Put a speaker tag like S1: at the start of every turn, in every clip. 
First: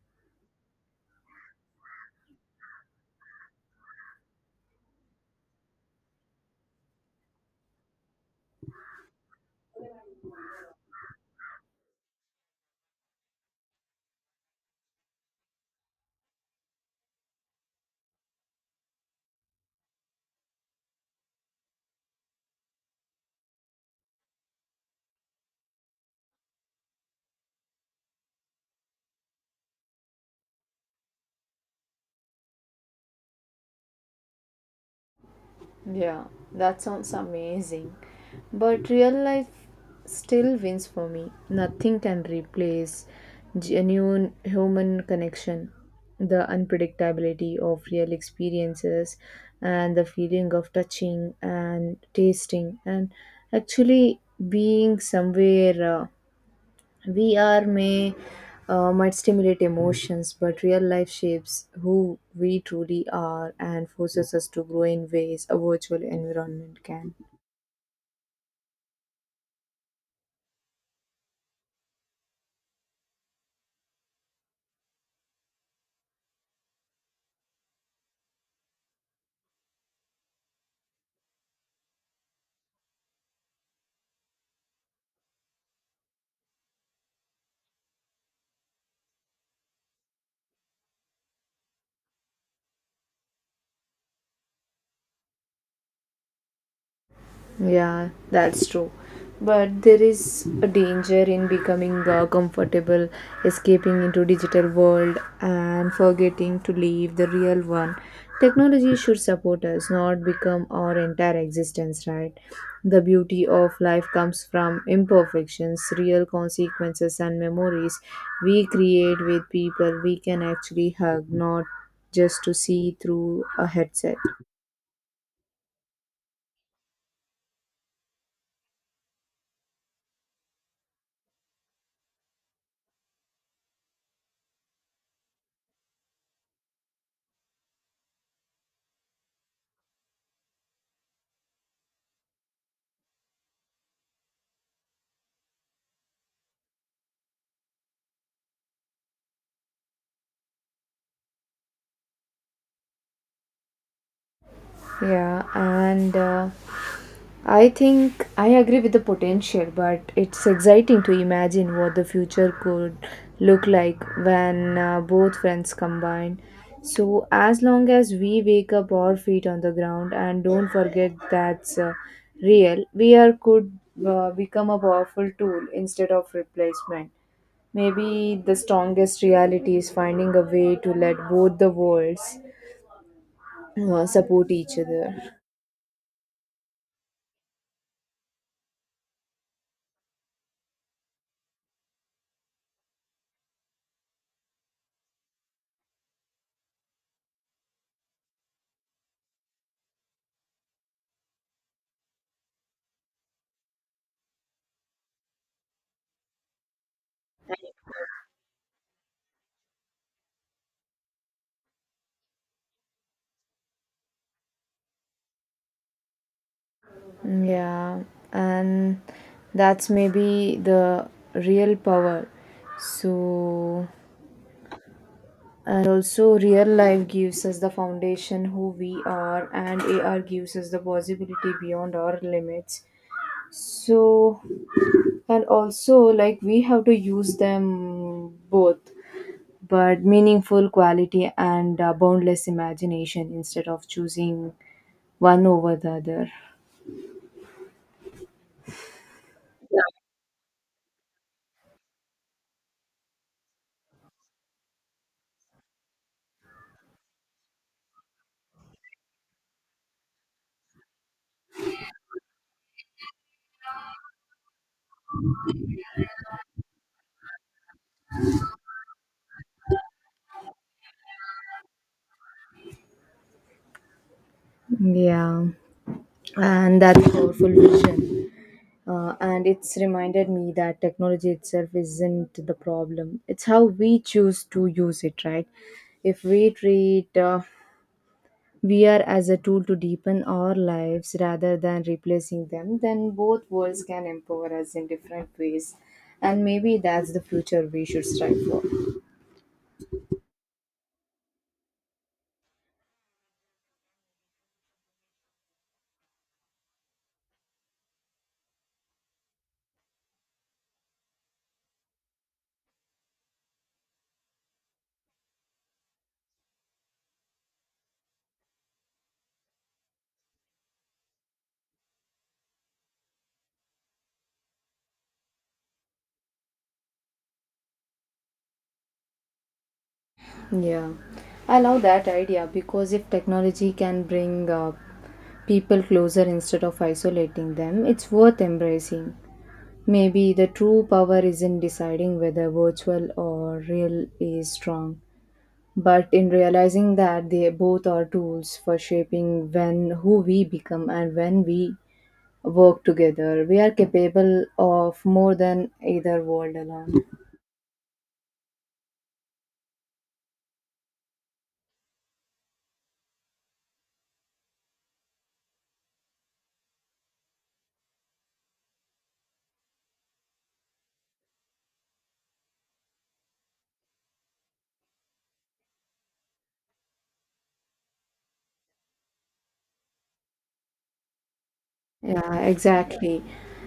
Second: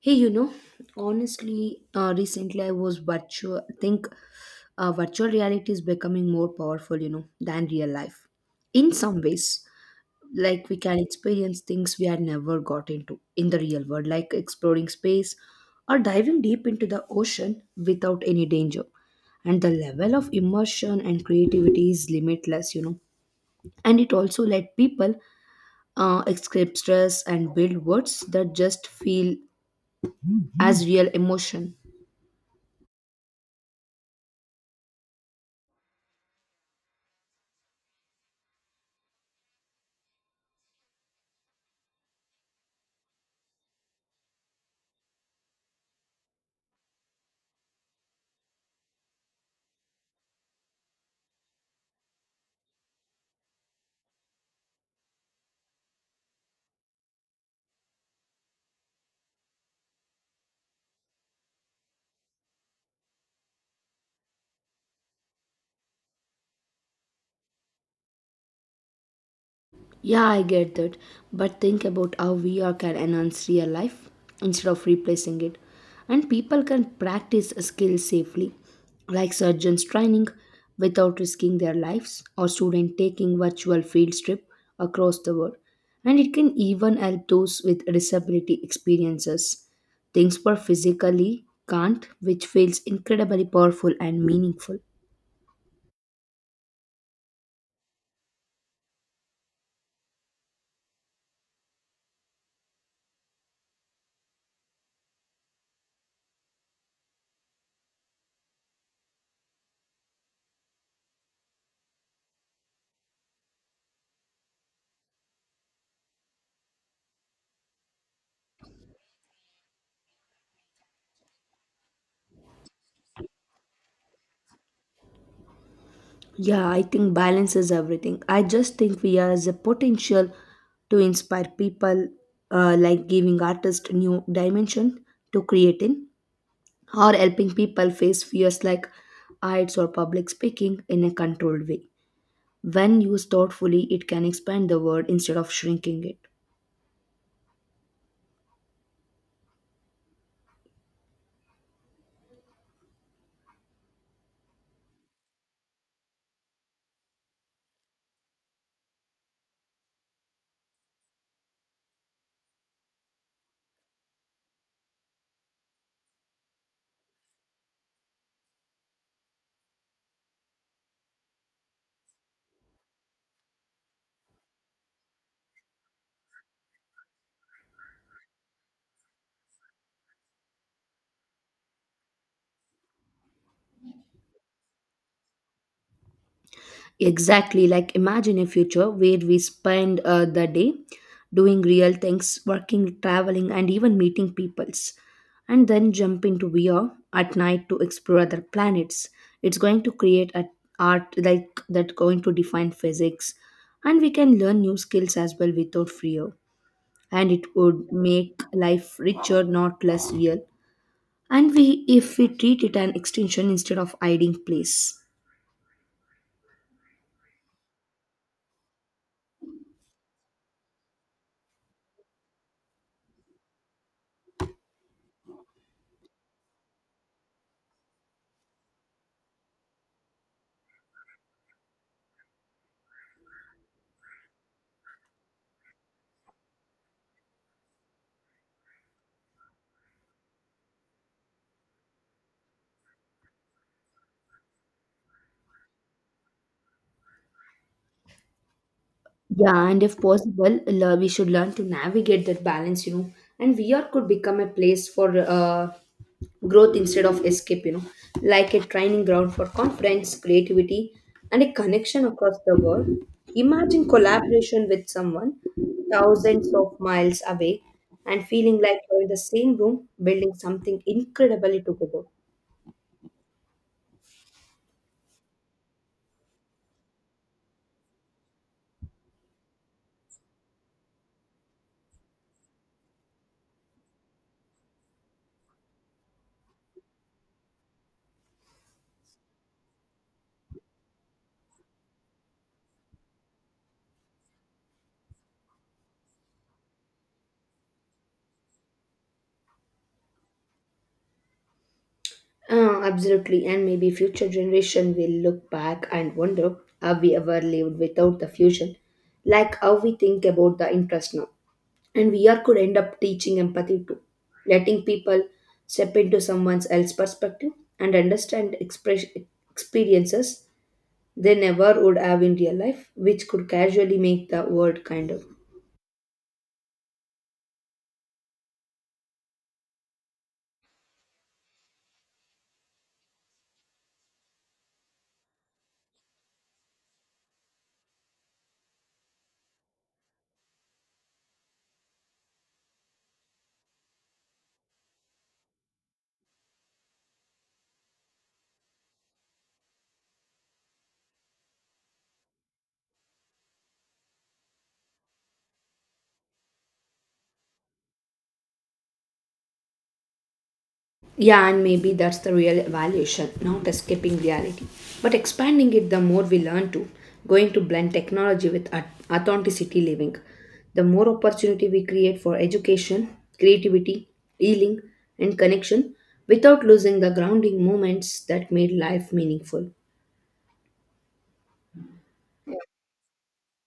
S1: Hey, you know, honestly, recently I was virtual. I think virtual reality is becoming more powerful, you know, than real life. In some ways, like we can experience things we had never got into in the real world, like exploring space or diving deep into the ocean without any danger. And the level of immersion and creativity is limitless, you know. And it also let people escape stress and build worlds that just feel as real emotion.
S2: Yeah, that sounds amazing. But real life still wins for me. Nothing can replace genuine human connection, the unpredictability of real experiences, and the feeling of touching and tasting and actually being somewhere. VR may might stimulate emotions, but real life shapes who we truly are and forces us to grow in ways a virtual environment can.
S1: Yeah, I get that, but think about how VR can enhance real life instead of replacing it. And people can practice a skill safely, like surgeons training without risking their lives, or students taking virtual field trip across the world. And it can even help those with disability experiences, things were physically can't, which feels incredibly powerful and meaningful.
S2: Yeah, that's true. But there is a danger in becoming comfortable, escaping into digital world and forgetting to leave the real one. Technology should support us, not become our entire existence, right? The beauty of life comes from imperfections, real consequences and memories we create with people we can actually hug, not just to see through a headset.
S1: Yeah, I think balance is everything. I just think we has a potential to inspire people, like giving artists new dimension to creating, or helping people face fears like heights or public speaking in a controlled way. When used thoughtfully, it can expand the world instead of shrinking it.
S2: Yeah, and I think I agree with the potential, but it's exciting to imagine what the future could look like when both friends combine. So, as long as we wake up our feet on the ground and don't forget that's real, we are could become a powerful tool instead of replacement. Maybe the strongest reality is finding a way to let both the worlds support each other.
S1: Exactly, like imagine a future where we spend the day doing real things, working, traveling, and even meeting peoples, and then jump into VR at night to explore other planets. It's going to create a art like that going to define physics, and we can learn new skills as well without fear. And it would make life richer, not less real. And we, if we treat it an extension instead of hiding place.
S2: Yeah, and that's maybe the real power. So, and also, real life gives us the foundation who we are, and AR gives us the possibility beyond our limits. So, and also, like, we have to use them both, but meaningful quality and boundless imagination instead of choosing one over the other.
S1: Yeah, and if possible, we should learn to navigate that balance, you know. And VR could become a place for growth instead of escape, you know, like a training ground for confidence, creativity, and a connection across the world. Imagine collaboration with someone thousands of miles away and feeling like you're in the same room building something incredibly together.
S2: Yeah, and that's powerful vision, and it's reminded me that technology itself isn't the problem, it's how we choose to use it, right? If we treat VR as a tool to deepen our lives rather than replacing them, then both worlds can empower us in different ways, and maybe that's the future we should strive for.
S1: Absolutely, and maybe future generation will look back and wonder how we ever lived without the fusion, like how we think about the interest now. And we are could end up teaching empathy too, letting people step into someone else's perspective and understand experiences they never would have in real life, which could casually make the world kinder.
S2: Yeah, I love that idea because if technology can bring people closer instead of isolating them, it's worth embracing. Maybe the true power is in deciding whether virtual or real is strong, but in realizing that they both are tools for shaping when who we become, and when we work together, we are capable of more than either world alone.
S1: Yeah, and maybe that's the real evaluation, not escaping reality, but expanding it the more we learn to, going to blend technology with authenticity living. The more opportunity we create for education, creativity, healing, and connection without losing the grounding moments that made life meaningful.
S2: Yeah, exactly.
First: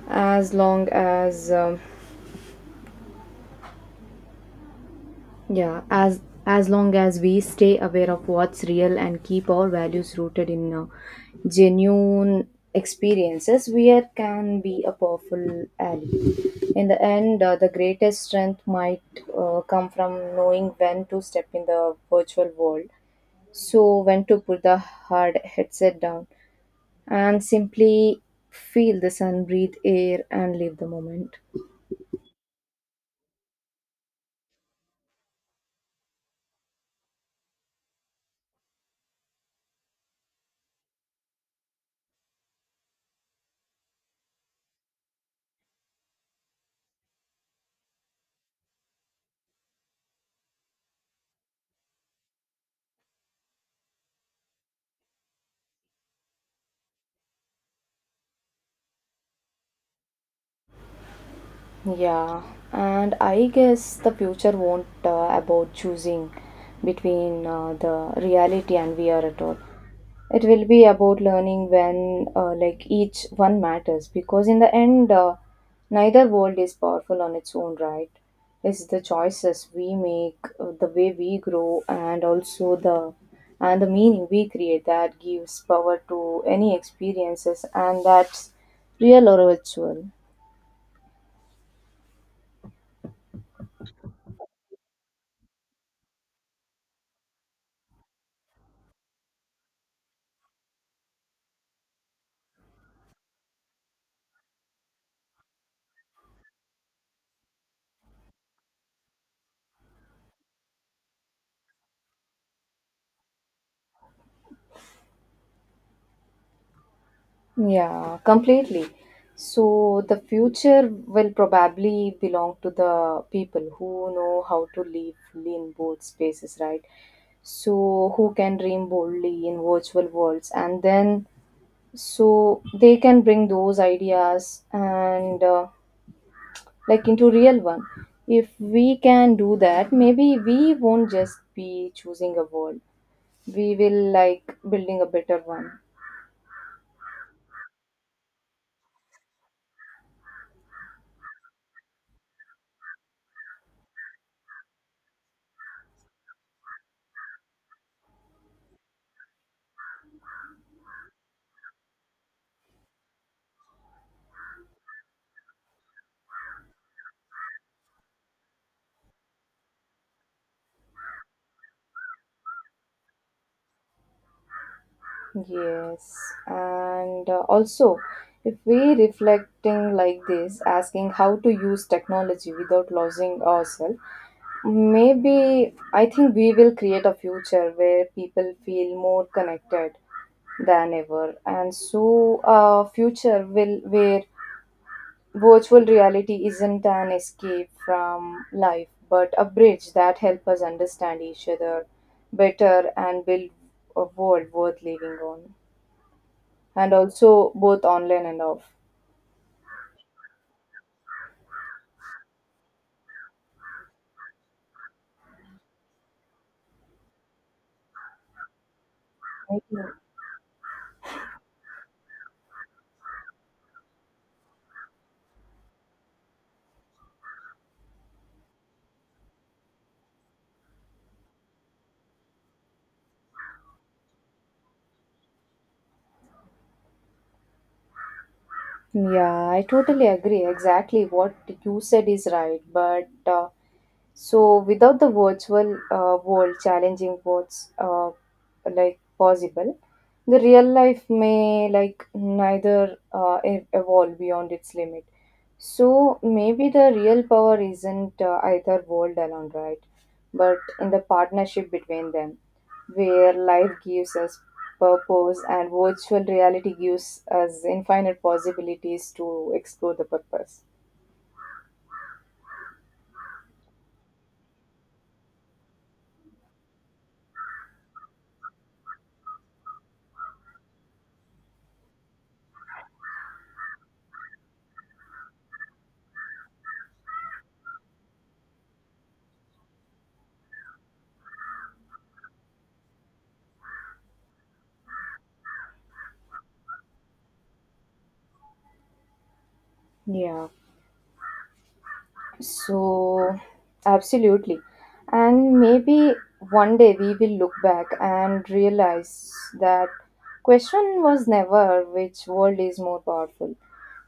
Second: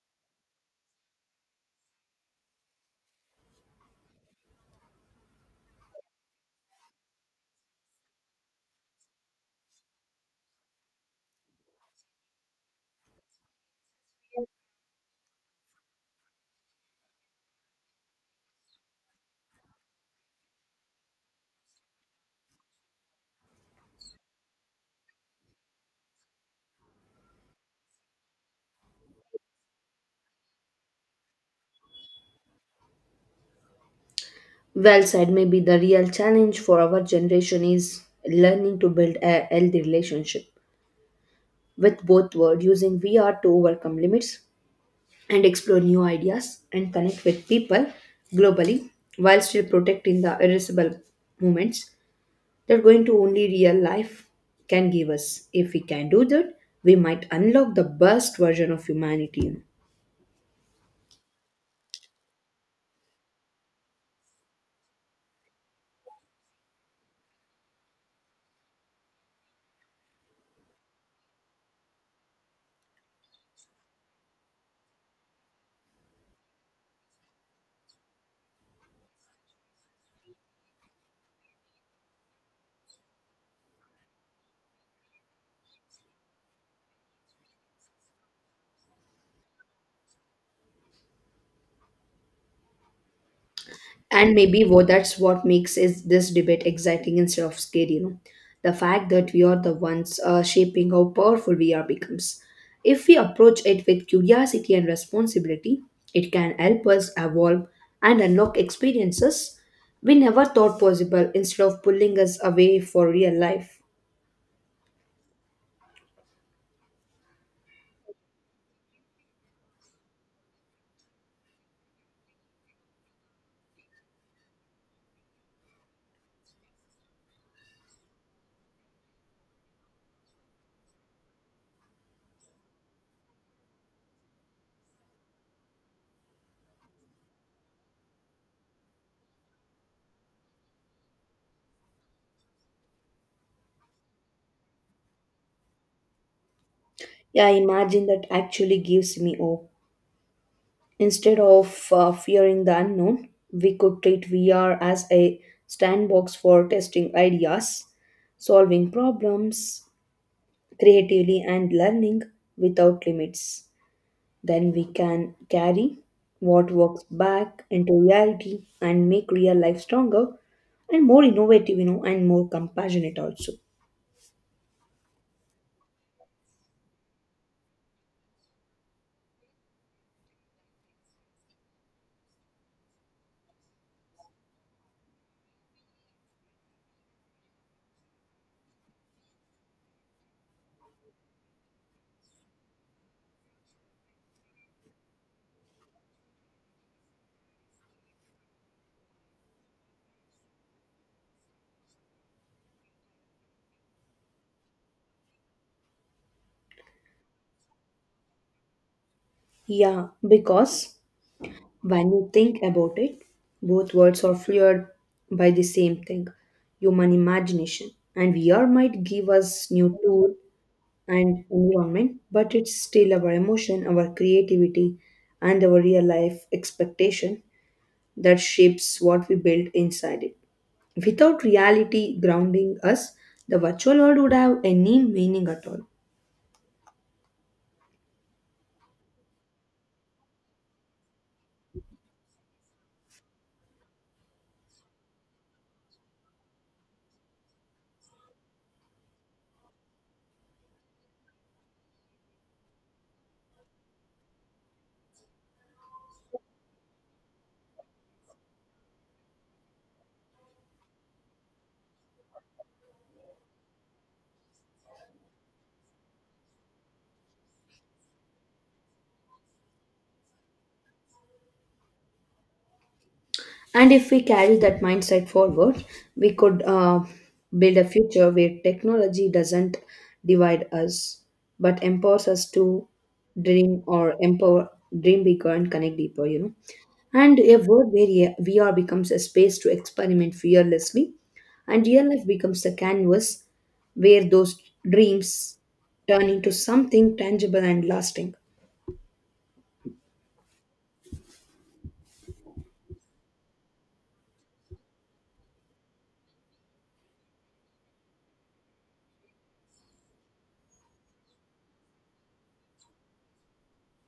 S2: As long as um, Yeah, as as long as we stay aware of what's real and keep our values rooted in genuine experiences, we can be a powerful ally. In the end, the greatest strength might come from knowing when to step in the virtual world, so when to put the hard headset down and simply feel the sun, breathe air, and live the moment.
S1: Well said, maybe the real challenge for our generation is learning to build a healthy relationship with both world using VR to overcome limits and explore new ideas and connect with people globally while still protecting the irreversible moments that going to only real life can give us. If we can do that, we might unlock the best version of humanity.
S2: Yeah, and I guess the future won't about choosing between the reality and VR at all. It will be about learning when like each one matters because in the end, neither world is powerful on its own right. It's the choices we make, the way we grow, and also the meaning we create that gives power to any experiences, and that's real or virtual.
S1: And maybe what that's what makes is this debate exciting instead of scary, you know, the fact that we are the ones shaping how powerful we are becomes. If we approach it with curiosity and responsibility, it can help us evolve and unlock experiences we never thought possible instead of pulling us away for real life.
S2: Yeah, completely. So the future will probably belong to the people who know how to live in both spaces, right? So who can dream boldly in virtual worlds, and then so they can bring those ideas and like into real one. If we can do that, maybe we won't just be choosing a world. We will like building a better one.
S1: Yeah, imagine that actually gives me hope. Instead of fearing the unknown, we could treat VR as a sandbox for testing ideas, solving problems creatively, and learning without limits. Then we can carry what works back into reality and make real life stronger and more innovative, you know, and more compassionate also.
S2: Yes, and also if we reflecting like this, asking how to use technology without losing ourselves, maybe I think we will create a future where people feel more connected than ever, and so a future will where virtual reality isn't an escape from life, but a bridge that helps us understand each other better and build a world worth living on, and also both online and off.
S1: Yeah, because when you think about it, both words are fueled by the same thing, human imagination. And VR might give us new
S2: Yeah.
S1: tool and environment, but it's still our emotion, our creativity, and our real life expectation that shapes what we build inside it. Without reality grounding us, the virtual world would have any meaning at all.
S2: Yeah, I totally agree. Exactly what you said is right. But so without the virtual world challenging what's like possible, the real life may like neither evolve beyond its limit. So maybe the real power isn't either world alone, right? But in the partnership between them, where life gives us purpose and virtual reality gives us infinite possibilities to explore the purpose.
S1: And if we carry that mindset forward, we could build a future where technology doesn't divide us, but empowers us to dream or empower, dream bigger and connect deeper, you know. And a world where VR becomes a space to experiment fearlessly, and real life becomes the canvas where those dreams turn into something tangible and lasting.
S2: Yeah. So, absolutely. And maybe one day we will look back and realize that question was never which world is more powerful.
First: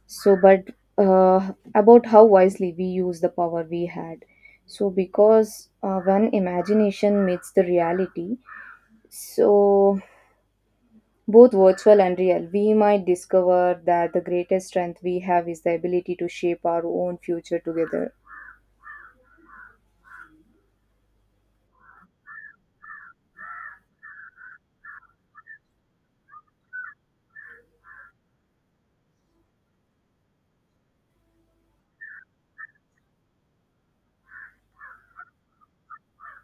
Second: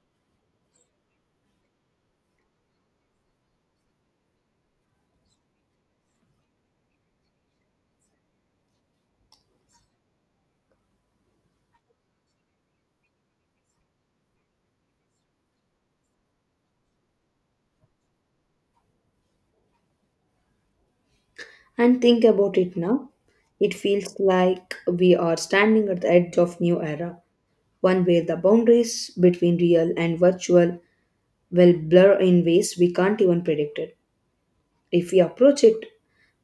S2: So, but about how wisely we use the power we had. So, because when imagination meets the reality, so both virtual and real, we might discover that the greatest strength we have is the ability to shape our own future together.
S1: And think about it now. It feels like we are standing at the edge of new era, one where the boundaries between real and virtual will blur in ways we can't even predict it. If we approach it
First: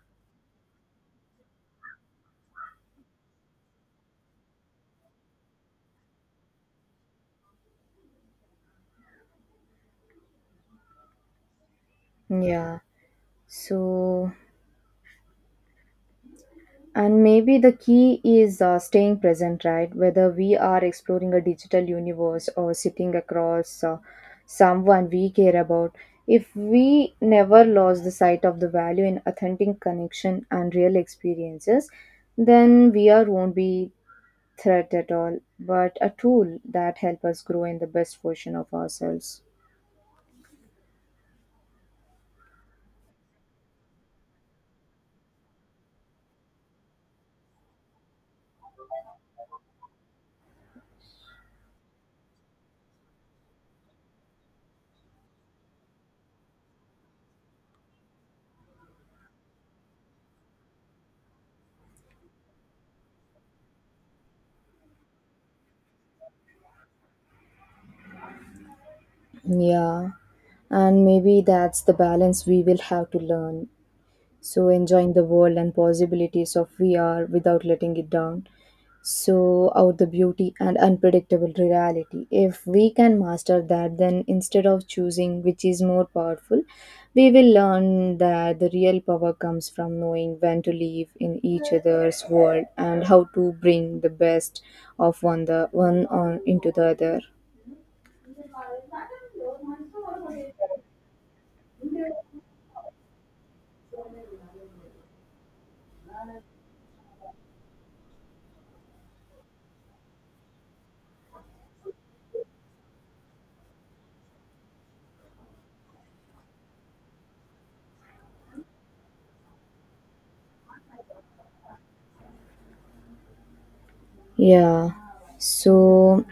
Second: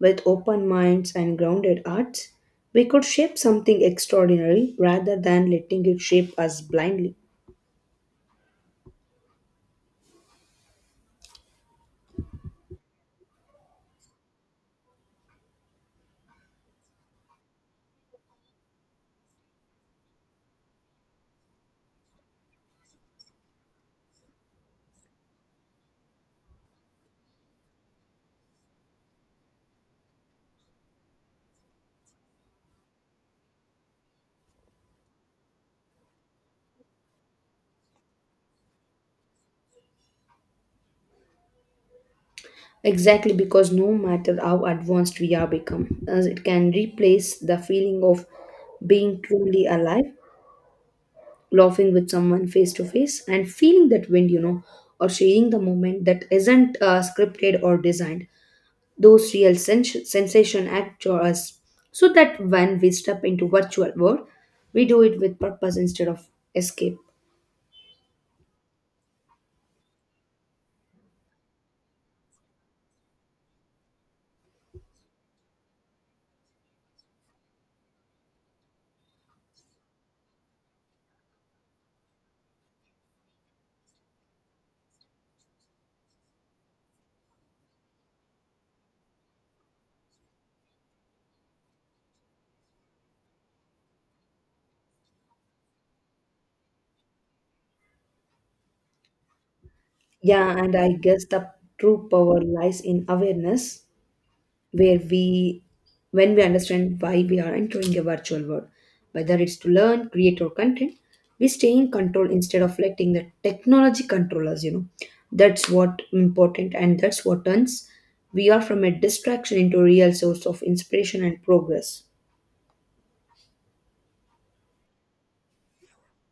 S1: with open minds and grounded hearts, we could shape something extraordinary rather than letting it shape us blindly.
S2: Yeah. So, and maybe the key is staying present, right? Whether we are exploring a digital universe or sitting across someone we care about, if we never lost the sight of the value in authentic connection and real experiences, then we are won't be threat at all, but a tool that helps us grow in the best version of ourselves.
S1: Exactly, because no matter how advanced we are become, as it can replace the feeling of being truly alive, laughing with someone face to face and feeling that wind, you know, or sharing the moment that isn't scripted or designed. Those real sensation act for us, so that when we step into virtual world, we do it with purpose instead of escape.
S2: Yeah. And maybe that's the balance we will have to learn, so enjoying the world and possibilities of VR without letting it down. So out the beauty and unpredictable reality. If we can master that, then instead of choosing which is more powerful, we will learn that the real power comes from knowing when to live in each other's world and how to bring the best of one on into the other.
S1: Yeah, and I guess the true power lies in awareness, where we when we understand why we are entering a virtual world, whether it's to learn, create, or content, we stay in control instead of letting the technology control us, you know. That's what important, and that's what turns we are from a distraction into a real source of inspiration and progress.
S2: Yeah. So,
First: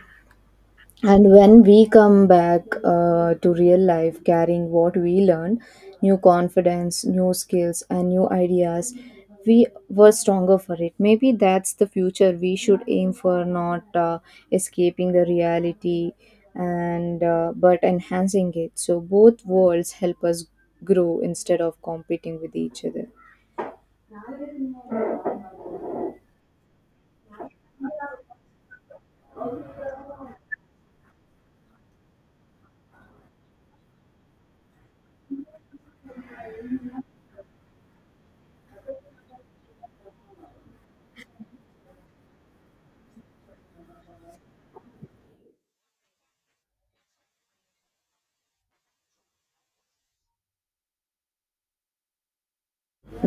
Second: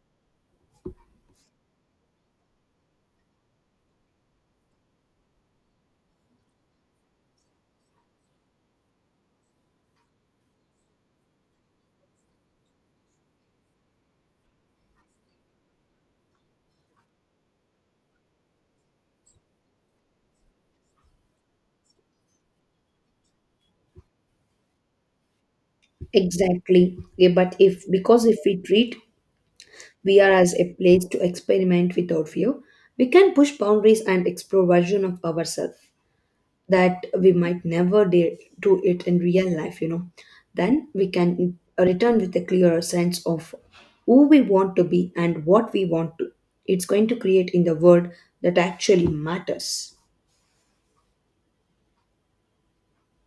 S2: and when we come back to real life carrying what we learn, new confidence, new skills, and new ideas, we were stronger for it. Maybe that's the future we should aim for, not escaping the reality, and but enhancing it so both worlds help us grow instead of competing with each other.
S1: Exactly, yeah, but if, because if we treat we are as a place to experiment without fear, we can push boundaries and explore version of ourselves that we might never do it in real life, you know, then we can return with a clearer sense of who we want to be and what we want to. It's going to create in the world that actually matters.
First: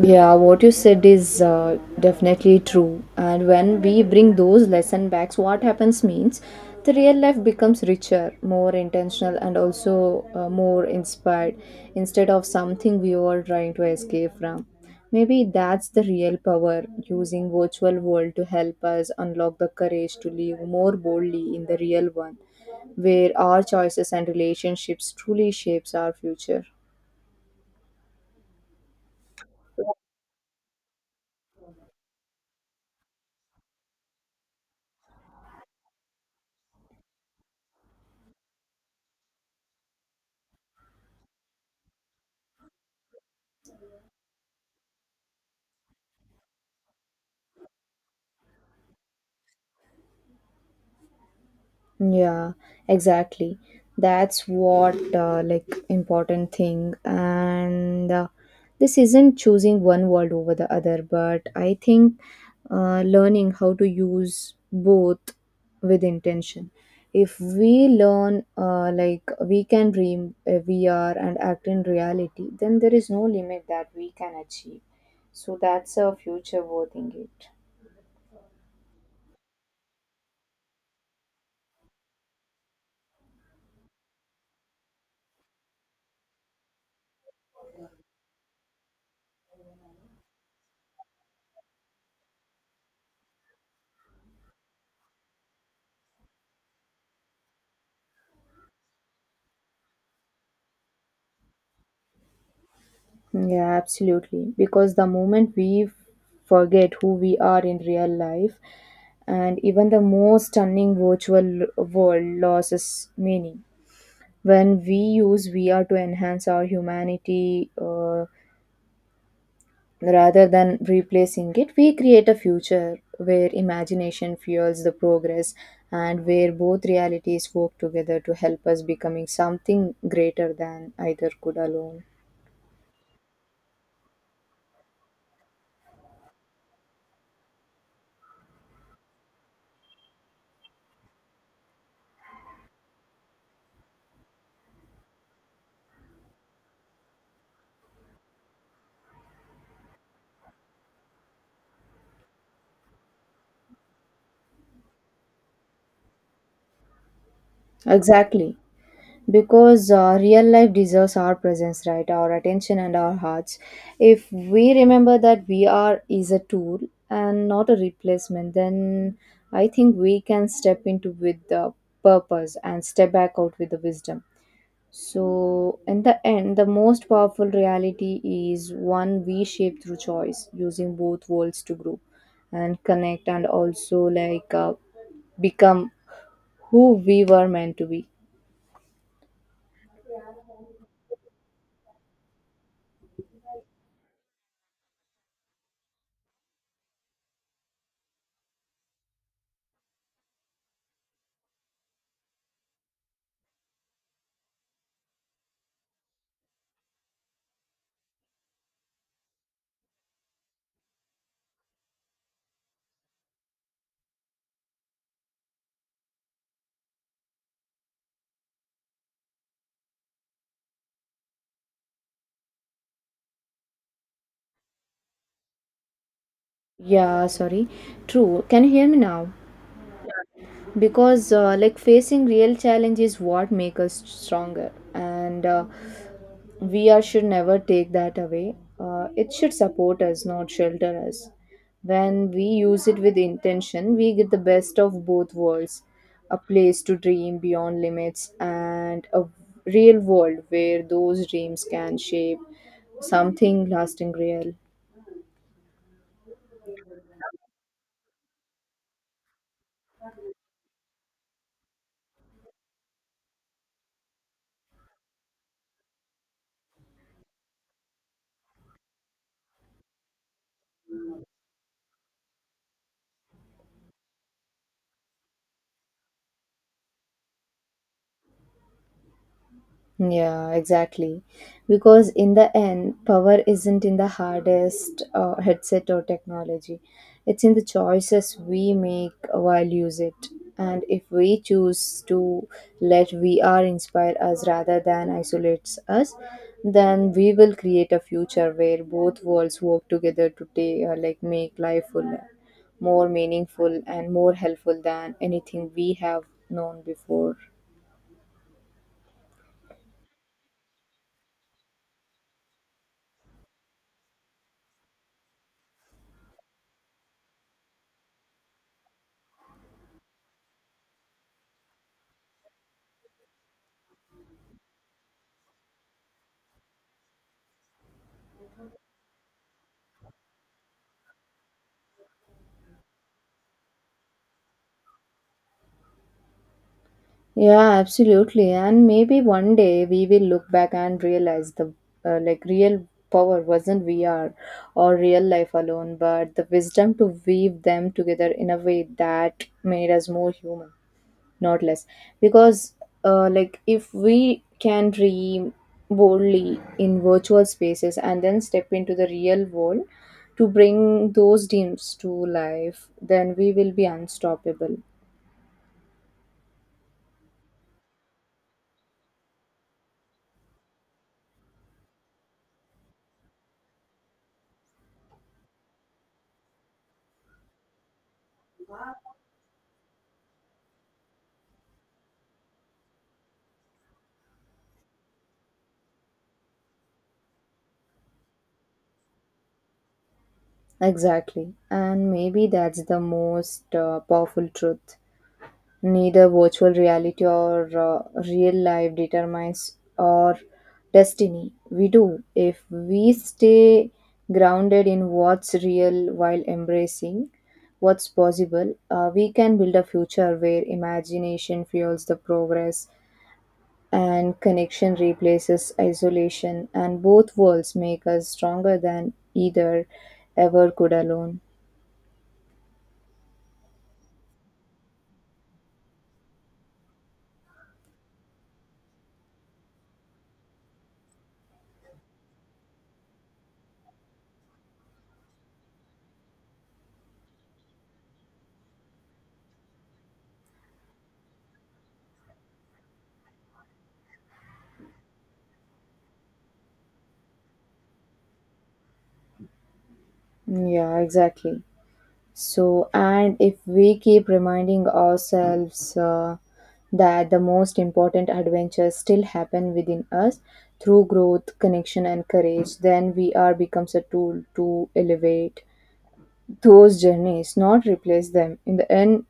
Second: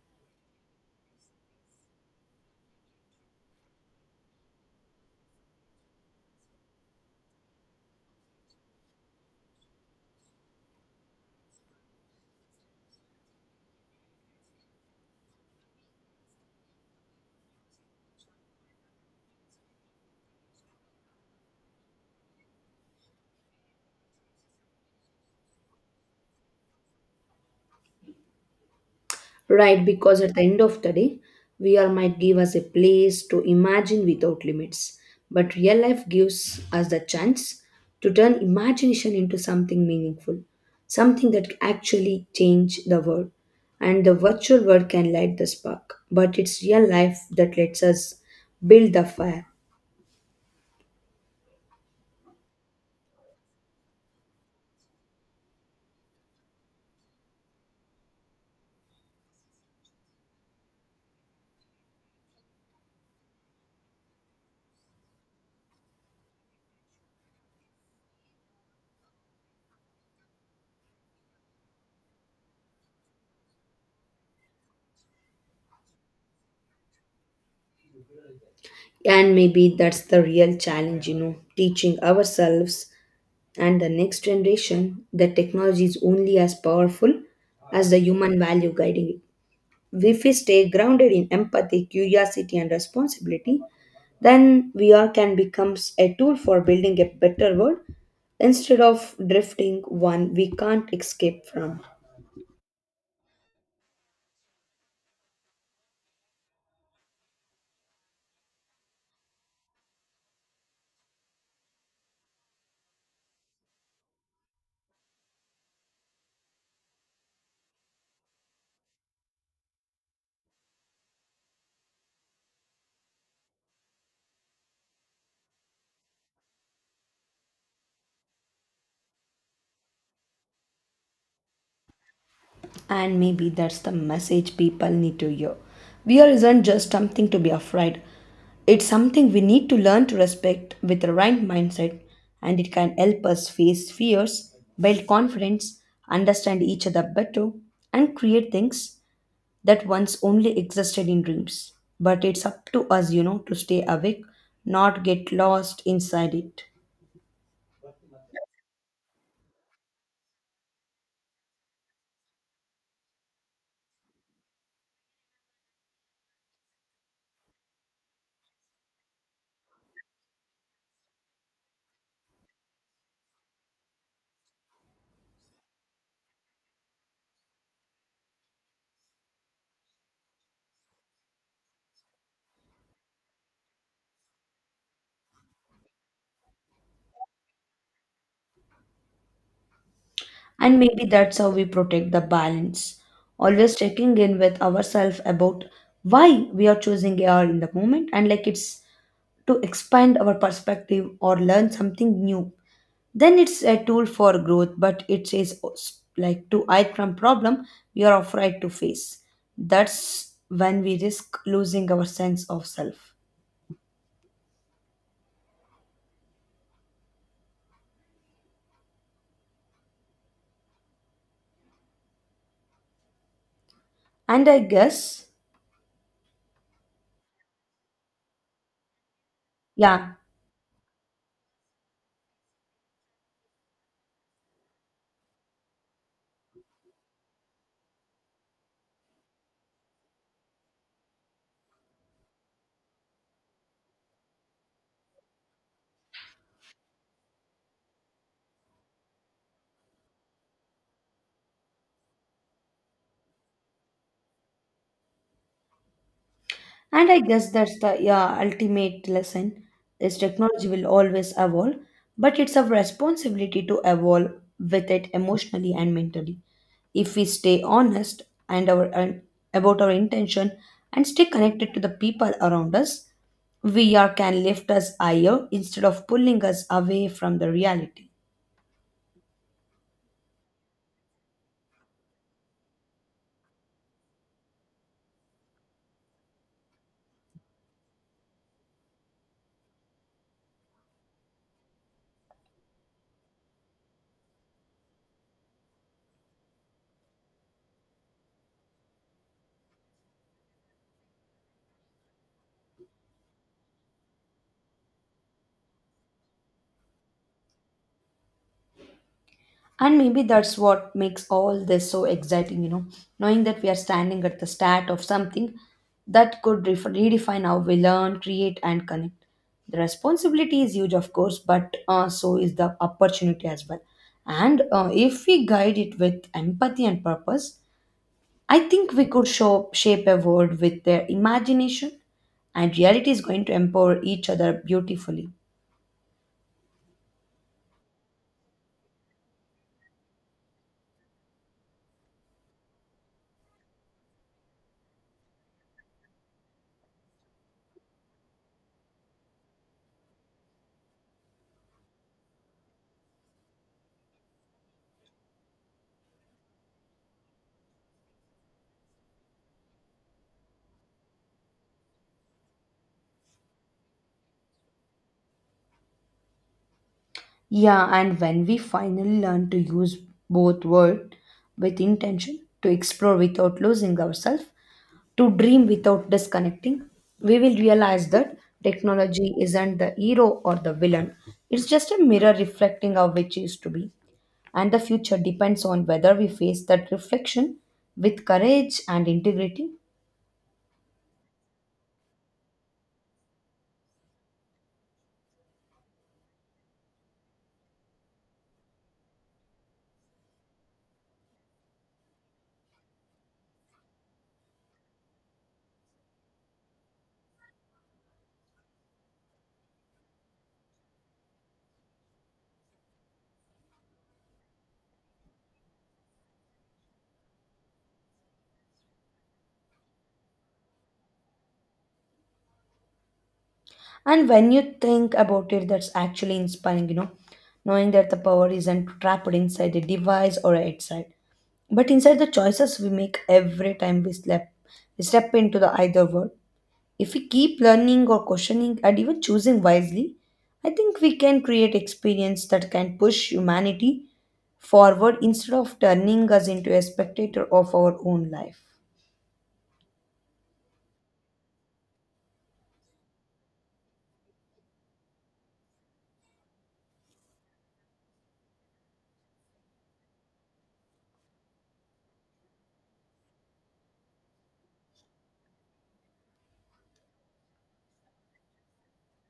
S2: Yeah, what you said is definitely true. And when we bring those lesson backs, what happens means the real life becomes richer, more intentional, and also more inspired instead of something we were trying to escape from. Maybe that's the real power using virtual world to help us unlock the courage to live more boldly in the real one, where our choices and relationships truly shapes our future.
S1: Right, because at the end of the day, VR might give us a place to imagine without limits, but real life gives us the chance to turn imagination into something meaningful, something that actually change the world. And the virtual world can light the spark, but it's real life that lets us build the fire.
S2: Yeah, exactly. That's what like important thing, and this isn't choosing one world over the other, but I think learning how to use both with intention. If we learn like we can dream, we are and act in reality, then there is no limit that we can achieve. So that's a future worth in it.
S1: And maybe that's the real challenge, you know, teaching ourselves and the next generation, the technology is only as powerful as the human value guiding it. If we stay grounded in empathy, curiosity, and responsibility, then VR can become a tool for building a better world instead of drifting one we can't escape from.
S2: Yeah, absolutely. Because the moment we forget who we are in real life, and even the most stunning virtual world loses meaning. When we use VR to enhance our humanity rather than replacing it, we create a future where imagination fuels the progress and where both realities work together to help us becoming something greater than either could alone.
S1: And maybe that's the message people need to hear. Fear isn't just something to be afraid, it's something we need to learn to respect with the right mindset, and it can help us face fears, build confidence, understand each other better, and create things that once only existed in dreams. But it's up to us, you know, to stay awake, not get lost inside it.
S2: Exactly, because real life deserves our presence, right? Our attention and our hearts. If we remember that we are is a tool and not a replacement, then I think we can step into with the purpose and step back out with the wisdom. So in the end, the most powerful reality is one we shape through choice, using both worlds to grow and connect, and also like become who we were meant to be.
S1: And maybe that's how we protect the balance, always checking in with ourselves about why we are choosing AR in the moment, and like it's to expand our perspective or learn something new. Then it's a tool for growth, but it is like to hide from problem we are afraid to face. That's when we risk losing our sense of self. And I guess,
S2: Yeah, sorry. True. Can you hear me now?
S1: yeah,
S2: Because like facing real challenge is what make us stronger, and we are should never take that away. It should support us, not shelter us. When we use it with intention, we get the best of both worlds: a place to dream beyond limits, and a real world where those dreams can shape something lasting real.
S1: and I guess that's the yeah, ultimate lesson is technology will always evolve, but it's our responsibility to evolve with it emotionally and mentally. If we stay honest and about our intention and stay connected to the people around us, VR can lift us higher instead of pulling us away from the reality.
S2: Yeah, exactly. Because in the end, power isn't in the hardest headset or technology. It's in the choices we make while use it. And if we choose to let VR inspire us rather than isolates us, then we will create a future where both worlds work together to like make life fuller, more meaningful and more helpful than anything we have known before.
S1: And maybe that's what makes all this so exciting, you know, knowing that we are standing at the start of something that could redefine how we learn, create, and connect. The responsibility is huge, of course, but so is the opportunity as well. And if we guide it with empathy and purpose, I think we could shape a world with their imagination, and reality is going to empower each other beautifully.
S2: Yeah, absolutely. And maybe one day we will look back and realize the like real power wasn't VR or real life alone, but the wisdom to weave them together in a way that made us more human, not less. Because like if we can dream boldly in virtual spaces and then step into the real world to bring those dreams to life, then we will be unstoppable.
S1: Yeah, and when we finally learn to use both words with intention, to explore without losing ourselves, to dream without disconnecting, we will realize that technology isn't the hero or the villain. It's just a mirror reflecting our wishes to be. And the future depends on whether we face that reflection with courage and integrity.
S2: Exactly. And maybe that's the most powerful truth. Neither virtual reality or real life determines our destiny. We do. If we stay grounded in what's real while embracing what's possible, we can build a future where imagination fuels the progress and connection replaces isolation, and both worlds make us stronger than either ever could alone.
S1: And when you think about it, that's actually inspiring, you know, knowing that the power isn't trapped inside a device or a headset, but inside the choices we make every time we step into the either world. If we keep learning or questioning and even choosing wisely, I think we can create experience that can push humanity forward instead of turning us into a spectator of our own life.
S2: Yeah, exactly. So, and if we keep reminding ourselves that the most important adventures still happen within us through growth, connection, and courage, then VR becomes a tool to elevate those journeys, not replace them. In the end,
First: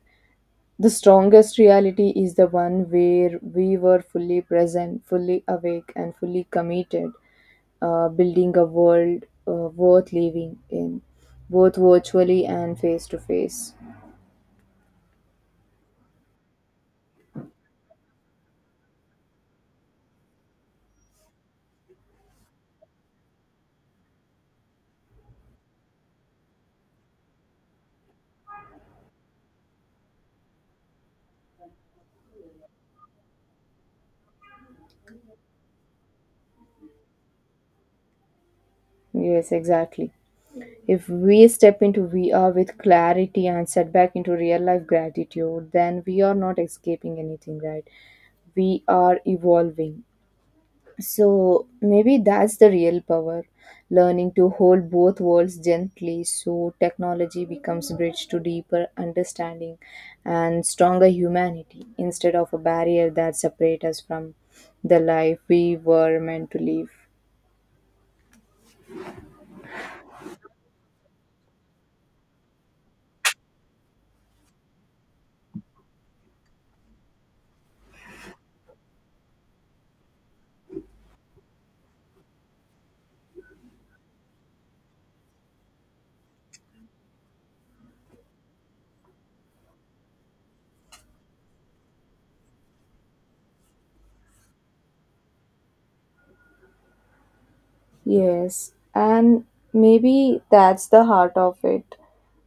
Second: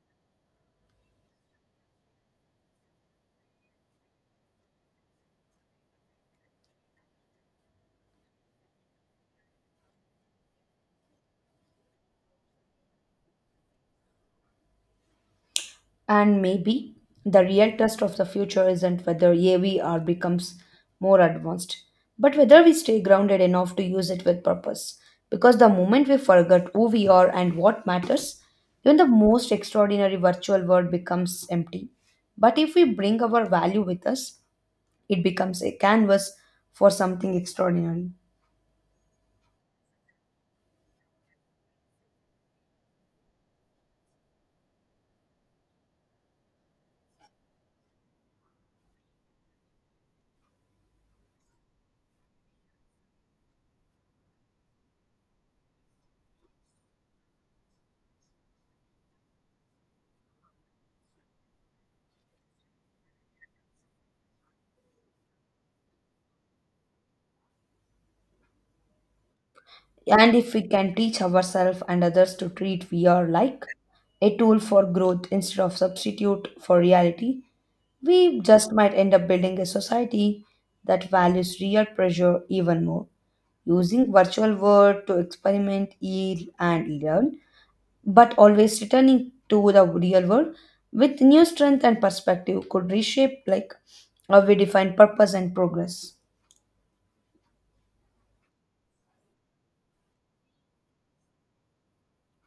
S2: the strongest reality is the one where we were fully present, fully awake, and fully committed building a world worth living in, both virtually and face to face.
S1: And maybe the real test of the future isn't whether AVR becomes more advanced, but whether we stay grounded enough to use it with purpose. Because the moment we forget who we are and what matters, even the most extraordinary virtual world becomes empty. But if we bring our value with us, it becomes a canvas for something extraordinary.
S2: Yes, exactly. If we step into VR with clarity and set back into real life gratitude, then we are not escaping anything, right? We are evolving. So maybe that's the real power learning to hold both worlds gently so technology becomes bridge to deeper understanding and stronger humanity instead of a barrier that separates us from the life we were meant to live.
S1: And if we can teach ourselves and others to treat VR like a tool for growth instead of substitute for reality, we just might end up building a society that values real pressure even more, using virtual world to experiment, heal, and learn, but always returning to the real world with new strength and perspective could reshape how we define purpose and progress.
S2: Yes, and maybe that's the heart of it.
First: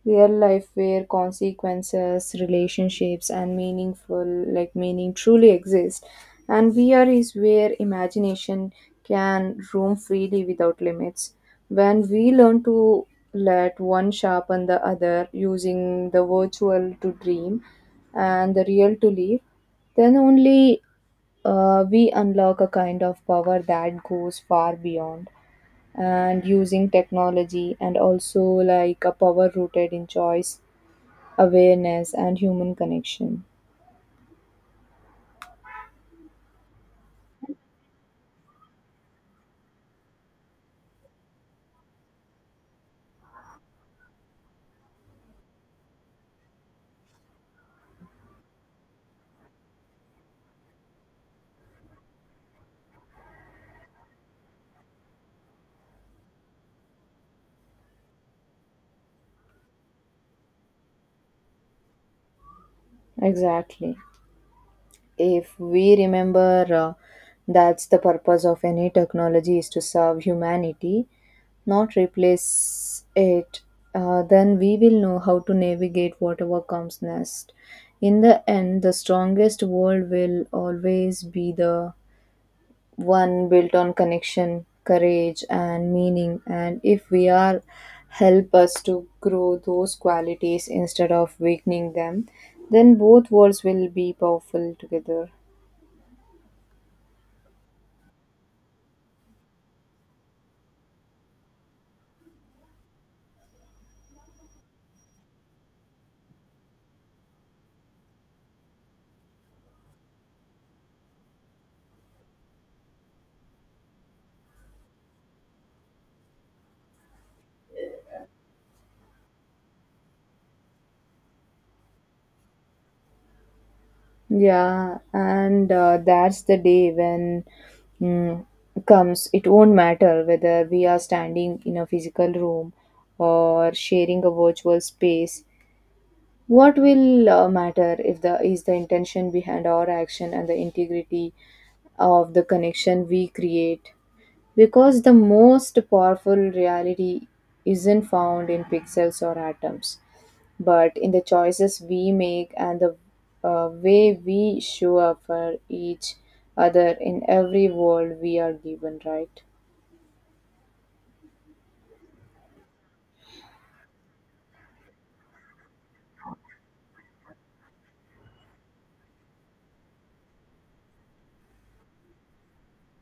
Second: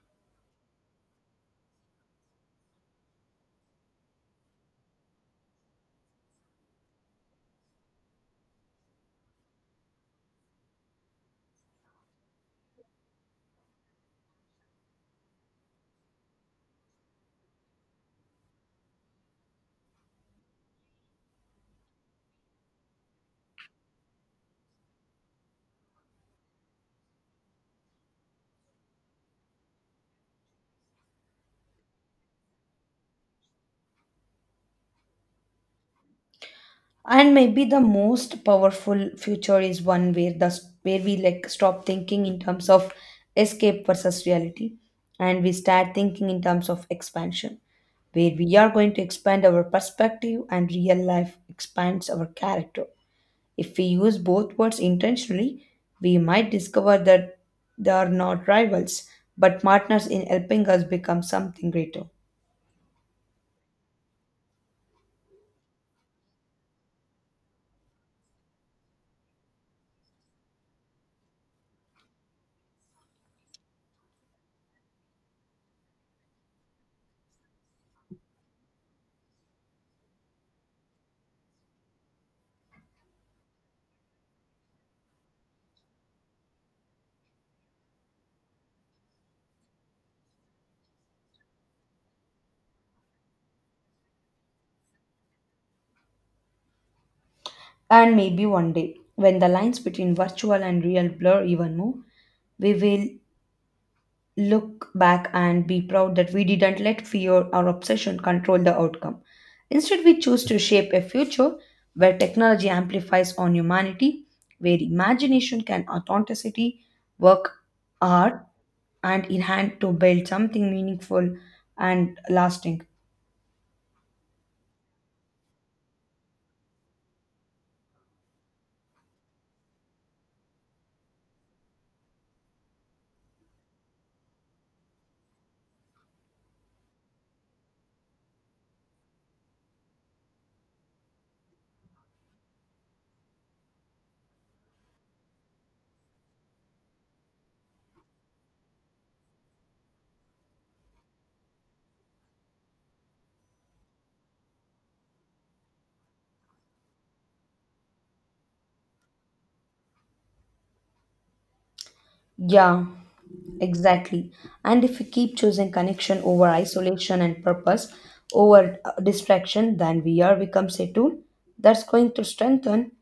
S2: Real life where consequences, relationships and meaningful like meaning truly exist. And VR is where imagination can roam freely without limits. When we learn to let one sharpen the other using the virtual to dream and the real to live, then only we unlock a kind of power that goes far beyond and using technology and also like a power rooted in choice, awareness, and human connection.
S1: And maybe the most powerful future is one where the where we like stop thinking in terms of escape versus reality, and we start thinking in terms of expansion, where we are going to expand our perspective and real life expands our character. If we use both words intentionally, we might discover that they are not rivals but partners in helping us become something greater.
S2: Exactly. If we remember that's the purpose of any technology is to serve humanity, not replace it, then we will know how to navigate whatever comes next. In the end, the strongest world will always be the one built on connection, courage, and meaning. And if we are help us to grow those qualities instead of weakening them, then both worlds will be powerful together.
S1: And maybe one day, when the lines between virtual and real blur even more, we will look back and be proud that we didn't let fear or obsession control the outcome. Instead, we choose to shape a future where technology amplifies on humanity, where imagination can authenticity, work hard, and in hand to build something meaningful and lasting.
S2: Yeah, and that's the day when mm, comes. It won't matter whether we are standing in a physical room or sharing a virtual space. What will matter if the is the intention behind our action and the integrity of the connection we create? Because the most powerful reality isn't found in pixels or atoms, but in the choices we make and the way we show up for each other in every world we are given, right?
S1: Yeah. Exactly. And if we keep choosing connection over isolation and purpose over distraction, then VR becomes a tool that's going to strengthen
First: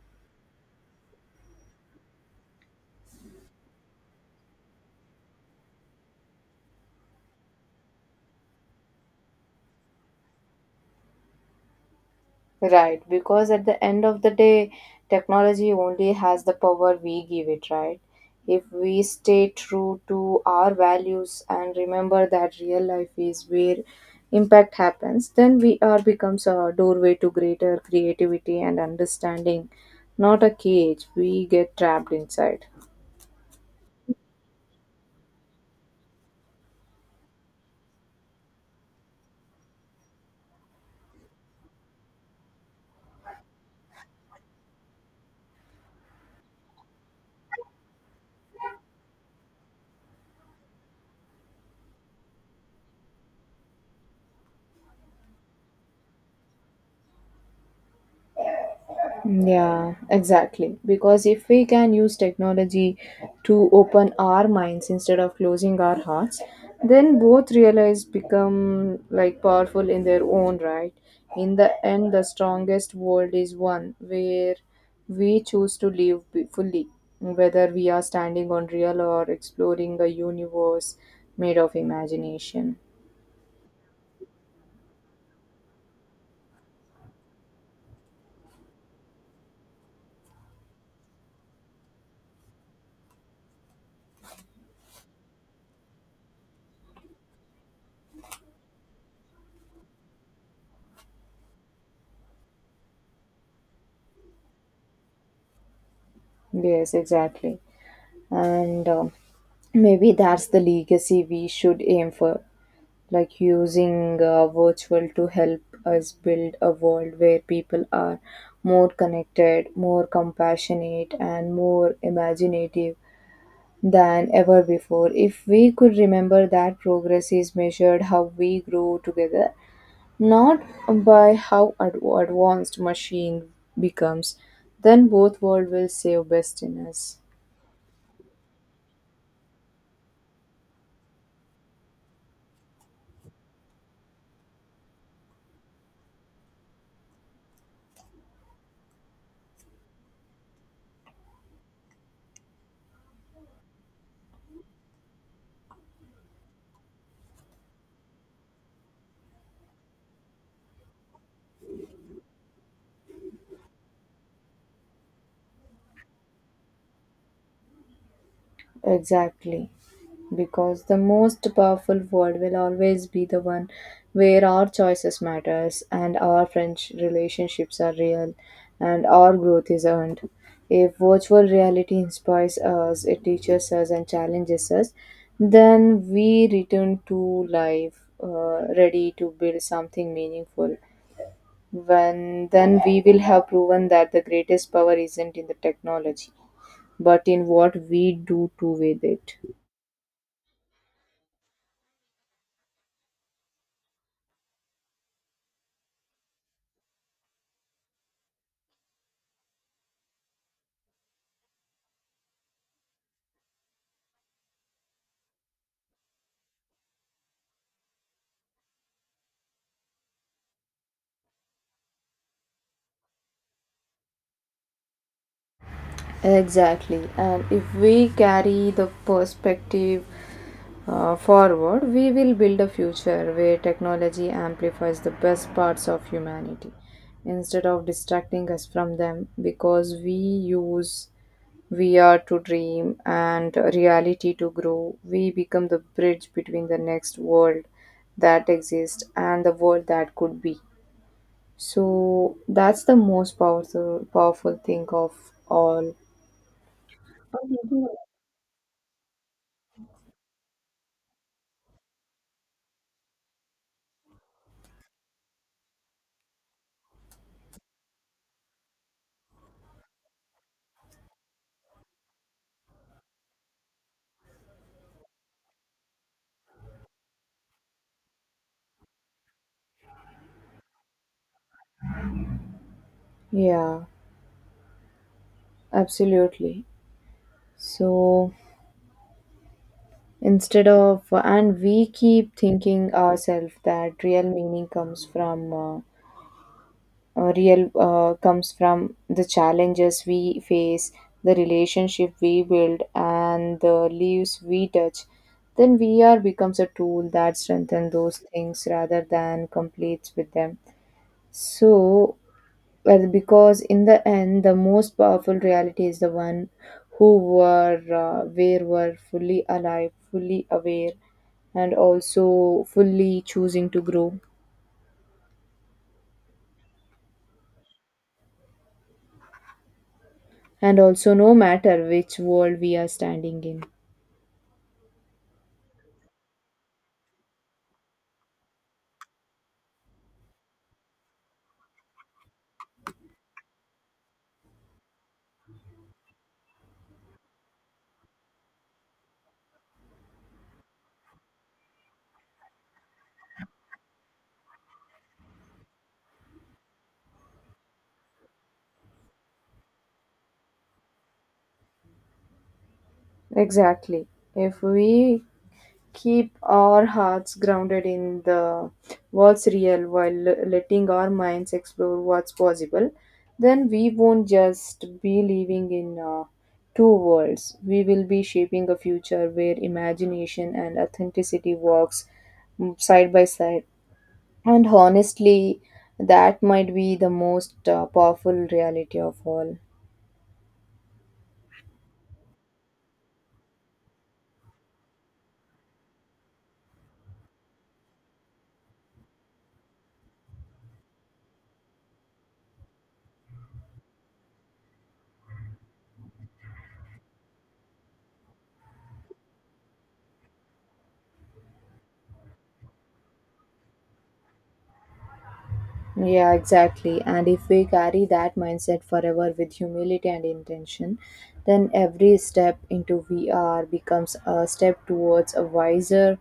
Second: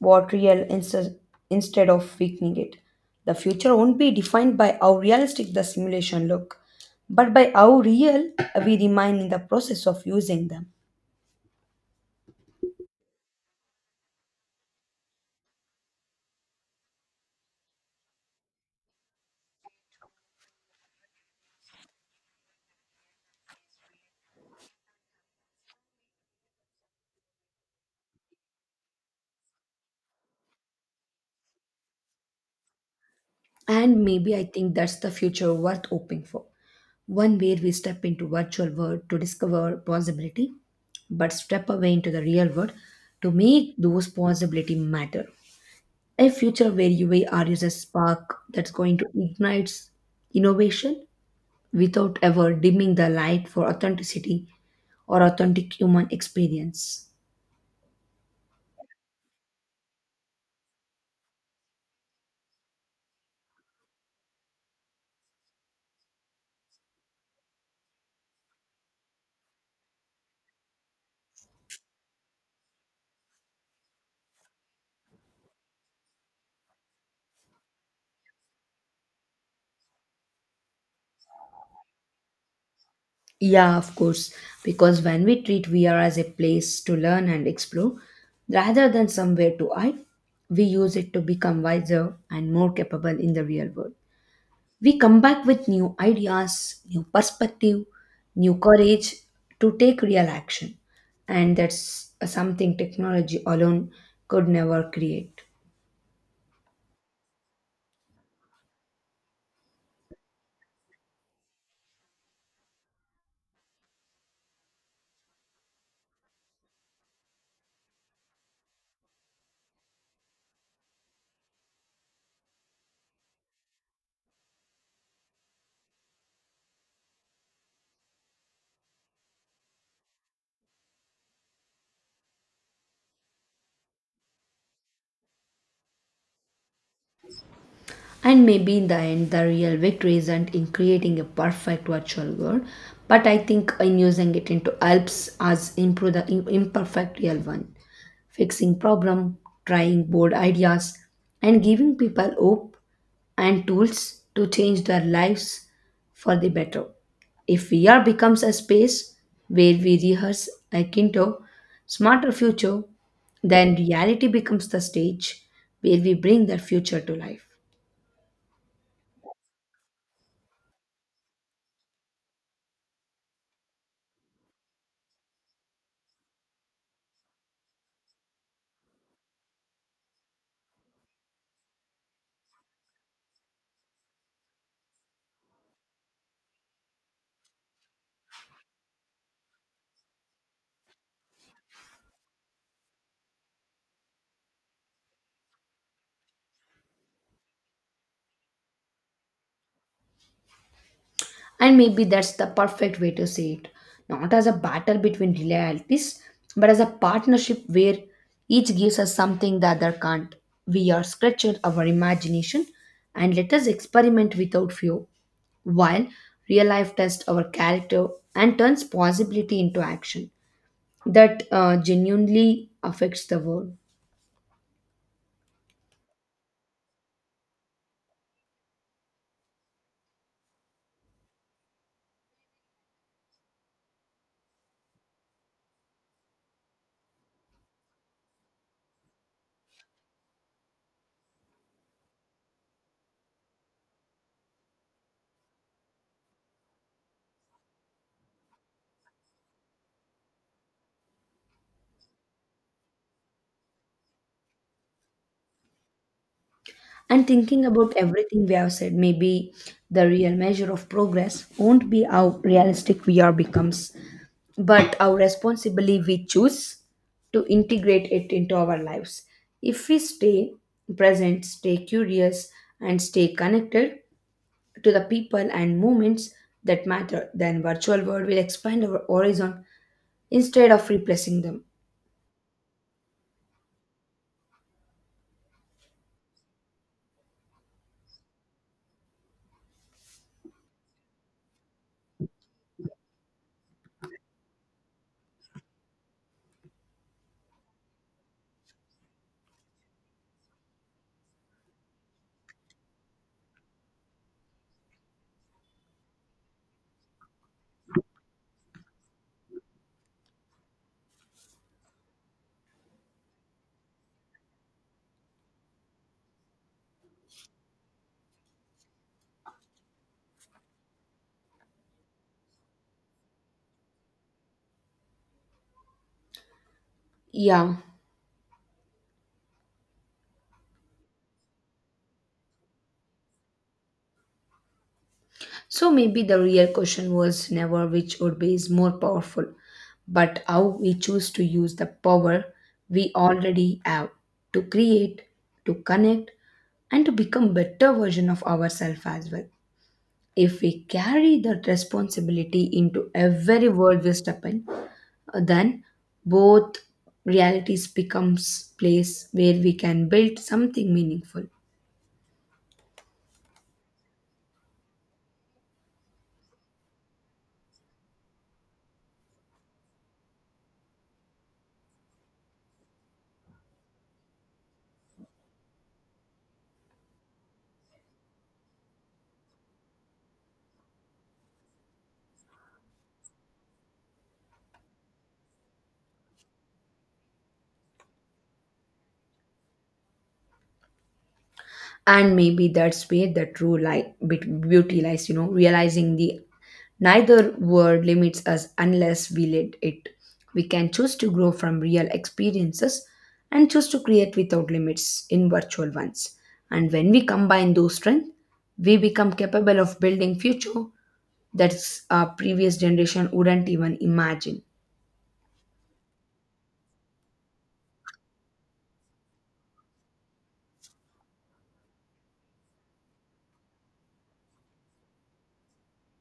S1: what real inst- instead of weakening it. The future won't be defined by how realistic the simulation look, but by how real we remain in the process of using them.
S2: Right, because at the end of the day, technology only has the power we give it, right? If we stay true to our values and remember that real life is where impact happens, then we are becomes a doorway to greater creativity and understanding, not a cage we get trapped inside.
S1: And maybe I think that's the future worth hoping for. One where we step into virtual world to discover possibility, but step away into the real world to make those possibility matter. A future where uar is a spark that's going to ignite innovation without ever dimming the light for authenticity or authentic human experience.
S2: Yeah, exactly. Because if we can use technology to open our minds instead of closing our hearts, then both realize become like powerful in their own right. In the end, the strongest world is one where we choose to live fully, whether we are standing on real or exploring a universe made of imagination.
S1: Yeah, of course, because when we treat VR as a place to learn and explore rather than somewhere to hide, we use it to become wiser and more capable in the real world. We come back with new ideas, new perspective, new courage to take real action. And that's something technology alone could never create.
S2: Yes, exactly. And maybe that's the legacy we should aim for like using virtual to help us build a world where people are more connected, more compassionate, and more imaginative than ever before. If we could remember that progress is measured how we grow together, not by how advanced machine becomes, then both world will save best in us.
S1: And maybe in the end, the real victory isn't in creating a perfect virtual world, but I think in using it into helps us improve the imperfect real one, fixing problem, trying bold ideas, and giving people hope and tools to change their lives for the better. If VR becomes a space where we rehearse a kinder, smarter future, then reality becomes the stage where we bring that future to life.
S2: Exactly. Because the most powerful word will always be the one where our choices matters and our French relationships are real and our growth is earned. If virtual reality inspires us, it teaches us and challenges us, then we return to life ready to build something meaningful. When then we will have proven that the greatest power isn't in the technology, but in what we do to with it.
S1: And maybe that's the perfect way to see it. Not as a battle between realities, but as a partnership where each gives us something the other can't. We are stretching our imagination and let us experiment without fear, while real life tests our character and turns possibility into action that genuinely affects the world.
S2: Exactly. And if we carry the perspective forward, we will build a future where technology amplifies the best parts of humanity instead of distracting us from them because we use VR to dream and reality to grow. We become the bridge between the next world that exists and the world that could be. So that's the most powerful powerful thing of all.
S1: And thinking about everything we have said, maybe the real measure of progress won't be how realistic VR becomes, but how responsibly we choose to integrate it into our lives. If we stay present, stay curious, and stay connected to the people and moments that matter, then virtual world will expand our horizon instead of replacing them.
S2: Yeah. Absolutely. So instead of, and we keep thinking ourselves that real meaning comes from, real comes from the challenges we face, the relationship we build, and the leaves we touch. Then VR becomes a tool that strengthens those things rather than completes with them. So. Well, because in the end, the most powerful reality is the one who were, where were fully alive, fully aware, and also fully choosing to grow.
S1: Yeah.
S2: And also, no matter which world we are standing in.
S1: So maybe the real question was never which Urbe is more powerful, but how we choose to use the power we already have to create, to connect, and to become better version of ourselves as well. If we carry that responsibility into every world we step in, then both realities becomes place where we can build something meaningful.
S2: Exactly. If we keep our hearts grounded in the what's real while letting our minds explore what's possible then we won't just be living in two worlds we will be shaping a future where imagination and authenticity works side by side and honestly that might be the most powerful reality of all.
S1: And maybe that's where the true light beauty lies, you know, realizing the neither word limits us unless we let it. We can choose to grow from real experiences and choose to create without limits in virtual ones, and when we combine those strengths, we become capable of building future that our previous generation wouldn't even imagine.
S2: Yeah, exactly. And if we carry that mindset forever with humility and intention, then every step into VR becomes a step towards a wiser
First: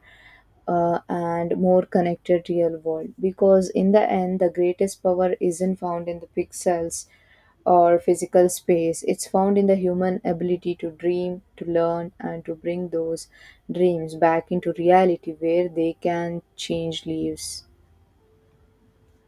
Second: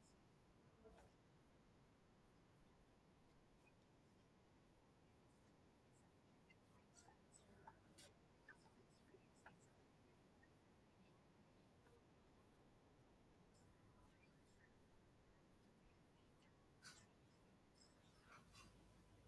S2: and more connected real world. Because in the end, the greatest power isn't found in the pixels or physical space, it's found in the human ability to dream, to learn, and to bring those dreams back into reality where they can change lives.